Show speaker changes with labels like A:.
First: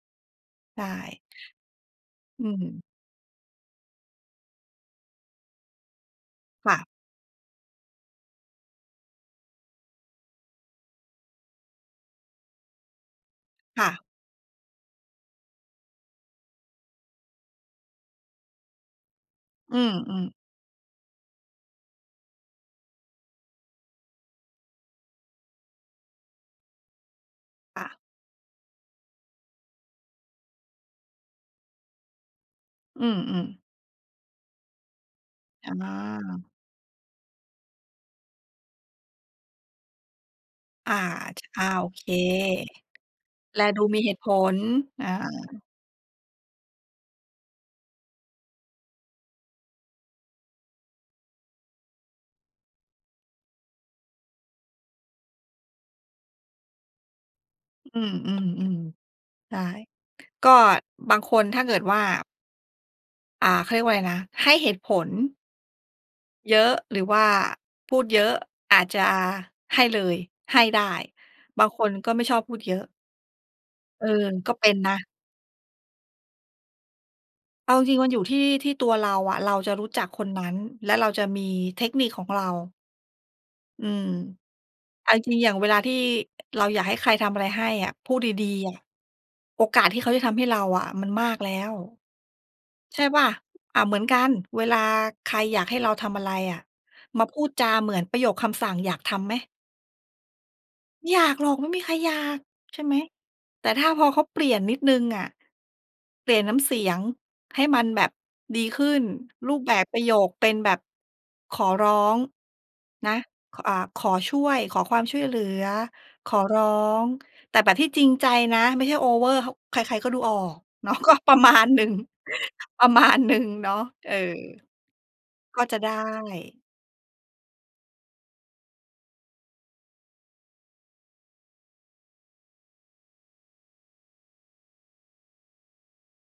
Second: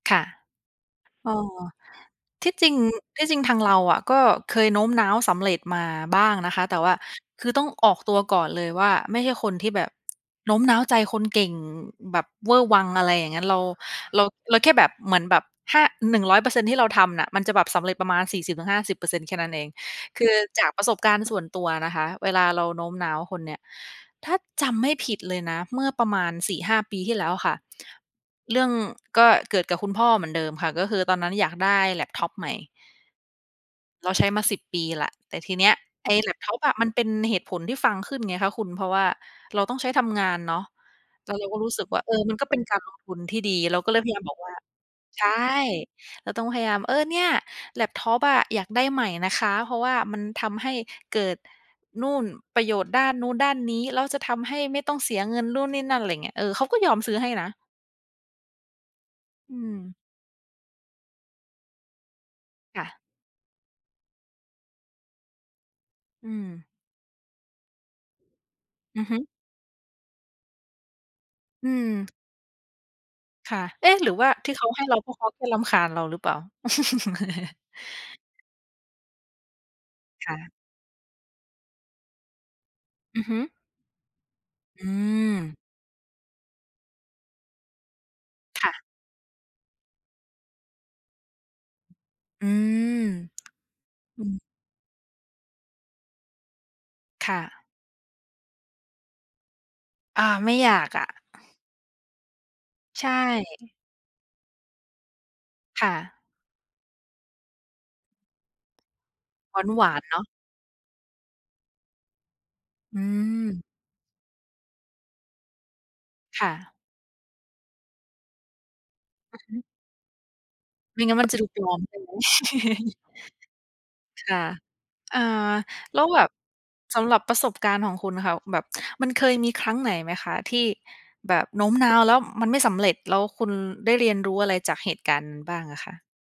A: ค่ะ
B: ใช่
A: อ๋อ
B: อื
A: ที่จริง
B: ม
A: ที่จริงทางเราอะก็เคยโน้มน้าวสำเร็จมาบ้างนะคะ
B: ค
A: แต
B: ่
A: ่
B: ะ
A: ว่าคือต้องออกตัวก่อนเลยว่าไม่ใช่คนที่แบบ โน้มน้าวใจคนเก่งแบบเวอร์วัง อะไรอย่างงั้น เรา
B: ค่ะ
A: เรา เราแค่แบบ เหมือนแบบถ้า 100% ที่เราทำน่ะมันจะแบบสำเร็จประมาณ 40-50% แค่นั้นเอง
B: อื
A: ค
B: อ
A: ื
B: ๆ
A: อจากประสบการณ์ส่วนตัวนะคะเวลาเราโน้มน้าวคนเนี่ย ถ้าจำไม่ผิดเลยนะ เมื่อประมาณ 4-5 ปีที่แล้วอะค่ะ
B: ค่ะ
A: เรื่องก็เกิดกับคุณพ่อเหมือนเดิมค่ะ ก็คือตอนนั้นอยากได้แล็ปท็อปใหม่
B: อือ ๆ
A: เรา ใช้มา 10 ปีแหละ แต่ทีน
B: อ
A: ี้ไอ้แล็ป
B: า
A: ท็อปอะมันเป็นเหตุผลที่ฟังขึ้นไงคะคุณ เพราะว่าเราต้องใช้ทำงานเนาะ
B: อา
A: แล
B: จ
A: ้วเราก
B: อ
A: ็
B: า
A: รู้ส
B: โ
A: ึ
B: อ
A: กว
B: เ
A: ่า
B: ค
A: เออ มันก็เป็นการลงทุนที่ดี
B: แล
A: เร
B: ด
A: า
B: ู
A: ก็เ
B: ม
A: ล
B: ี
A: ยพ
B: เห
A: ยา
B: ต
A: ย
B: ุ
A: าม
B: ผ
A: บอกว่า
B: ล เออ
A: ใช่ เราต้องพยายาม "เออ เนี่ยแล็ปท็อปอะอยากได้ใหม่นะคะ เพราะว่ามันทำให้เกิดนู่น ประโยชน์ด้านนู้นด้านนี้ แล้วจะทำให้ไม่ต้องเสียเงิน นู่นนี่นั่น" อะไรอย่างเงี้ย เออ เขาก็ยอมซื้อให้นะ
B: อืม ๆ ๆ ใ
A: อ
B: ช
A: ื
B: ่
A: ม
B: ก็บางคนถ้าเกิดว่า
A: ค่ะ
B: อ่า เขาเรียกว่าอะไรนะ ให้เหตุผล
A: อื
B: เย
A: ม
B: อะ หรือว่าพูดเยอะ อาจจ
A: อือ
B: ะ
A: ฮึ
B: ให้เลย ให้ได้ บ
A: อ
B: า
A: ื
B: งคนก็
A: ม
B: ไม่ชอบพูดเยอะ
A: ค่ะ เอ๊ะ
B: เอ
A: ห
B: อ
A: รือว่าท
B: ก็
A: ี่เข
B: เป
A: า
B: ็น
A: ให้
B: น
A: เรา
B: ะ
A: เพราะเขาก็รำคาญเราหรือเปล่า?
B: เอาจริง ๆ มันอยู่ที่ ที่ตัวเราอะ เราจะรู้จักค
A: ค
B: น
A: ่
B: นั
A: ะ
B: ้น และเราจะมีเทคนิคของเรา
A: อือฮึ
B: อืม
A: อื
B: เอาจริง ๆ อย่
A: ม
B: างเวลาที่ เราอยากให้ใครทำอะไรให้อะ พูดดี
A: ค
B: ๆ อ
A: ่
B: ะ
A: ะ
B: โอกาสที่เขาจะทำให้เราอะมันมากแล้ว
A: อื
B: ใช่
A: ม
B: เปล่า อา เหมือนกั
A: อื
B: น
A: อ
B: เวลาใครอยากให้เราทำอะไรอะ มา
A: ค
B: พ
A: ่
B: ูด
A: ะ
B: จาเหมือนประโยคคำสั่ง อยากทำไหม?
A: อา ไม่อยากอ
B: ไม่อย
A: ะ
B: ากหรอก ไม่มีใครอยาก ใช่ไหม
A: ใช
B: แต่
A: ่
B: ถ้าพอเขาเปลี่ยนนิดหนึ่งอะ
A: ค่ะ
B: เปลี่ยนน้ำเสียงให้มันแบบดีขึ้น รูปแบ
A: หว
B: บ
A: า
B: ปร
A: น
B: ะโ
A: ๆ
B: ย
A: เนาะ
B: คเป็นแบบขอร้อง
A: อื
B: นะ ค
A: ม
B: อ่า ขอช่วย ขอความช่วยเหลือ ขอ
A: ค่
B: ร้อ
A: ะ
B: ง แต่แบบที่จริงใจนะ ไม่ใช่โอเวอร
A: อื
B: ์
A: อฮึ
B: ข ใคร ๆ ก็ดูออก เนาะ
A: ไม่
B: ก็
A: งั้นมั
B: ป
A: น
B: ร
A: จ
B: ะ
A: ะดู
B: มา
A: ปล
B: ณ
A: อ
B: หน
A: ม
B: ึ่ง
A: ใช่ไหม?
B: ประมาณหนึ่ง เนาะ เออ
A: ค่ะ อา
B: ก็จะได้
A: แล้วแบบ สำหรับประสบการณ์ของคุณอะค่ะ แบบมันเคยมีครั้งไหนไหมคะที่แบบโน้มน้าวแล้วมันไม่สำเร็จ แล้วคุณได้เรียนรู้อะไรจากเหตุการณ์นั้นบ้างอะคะ?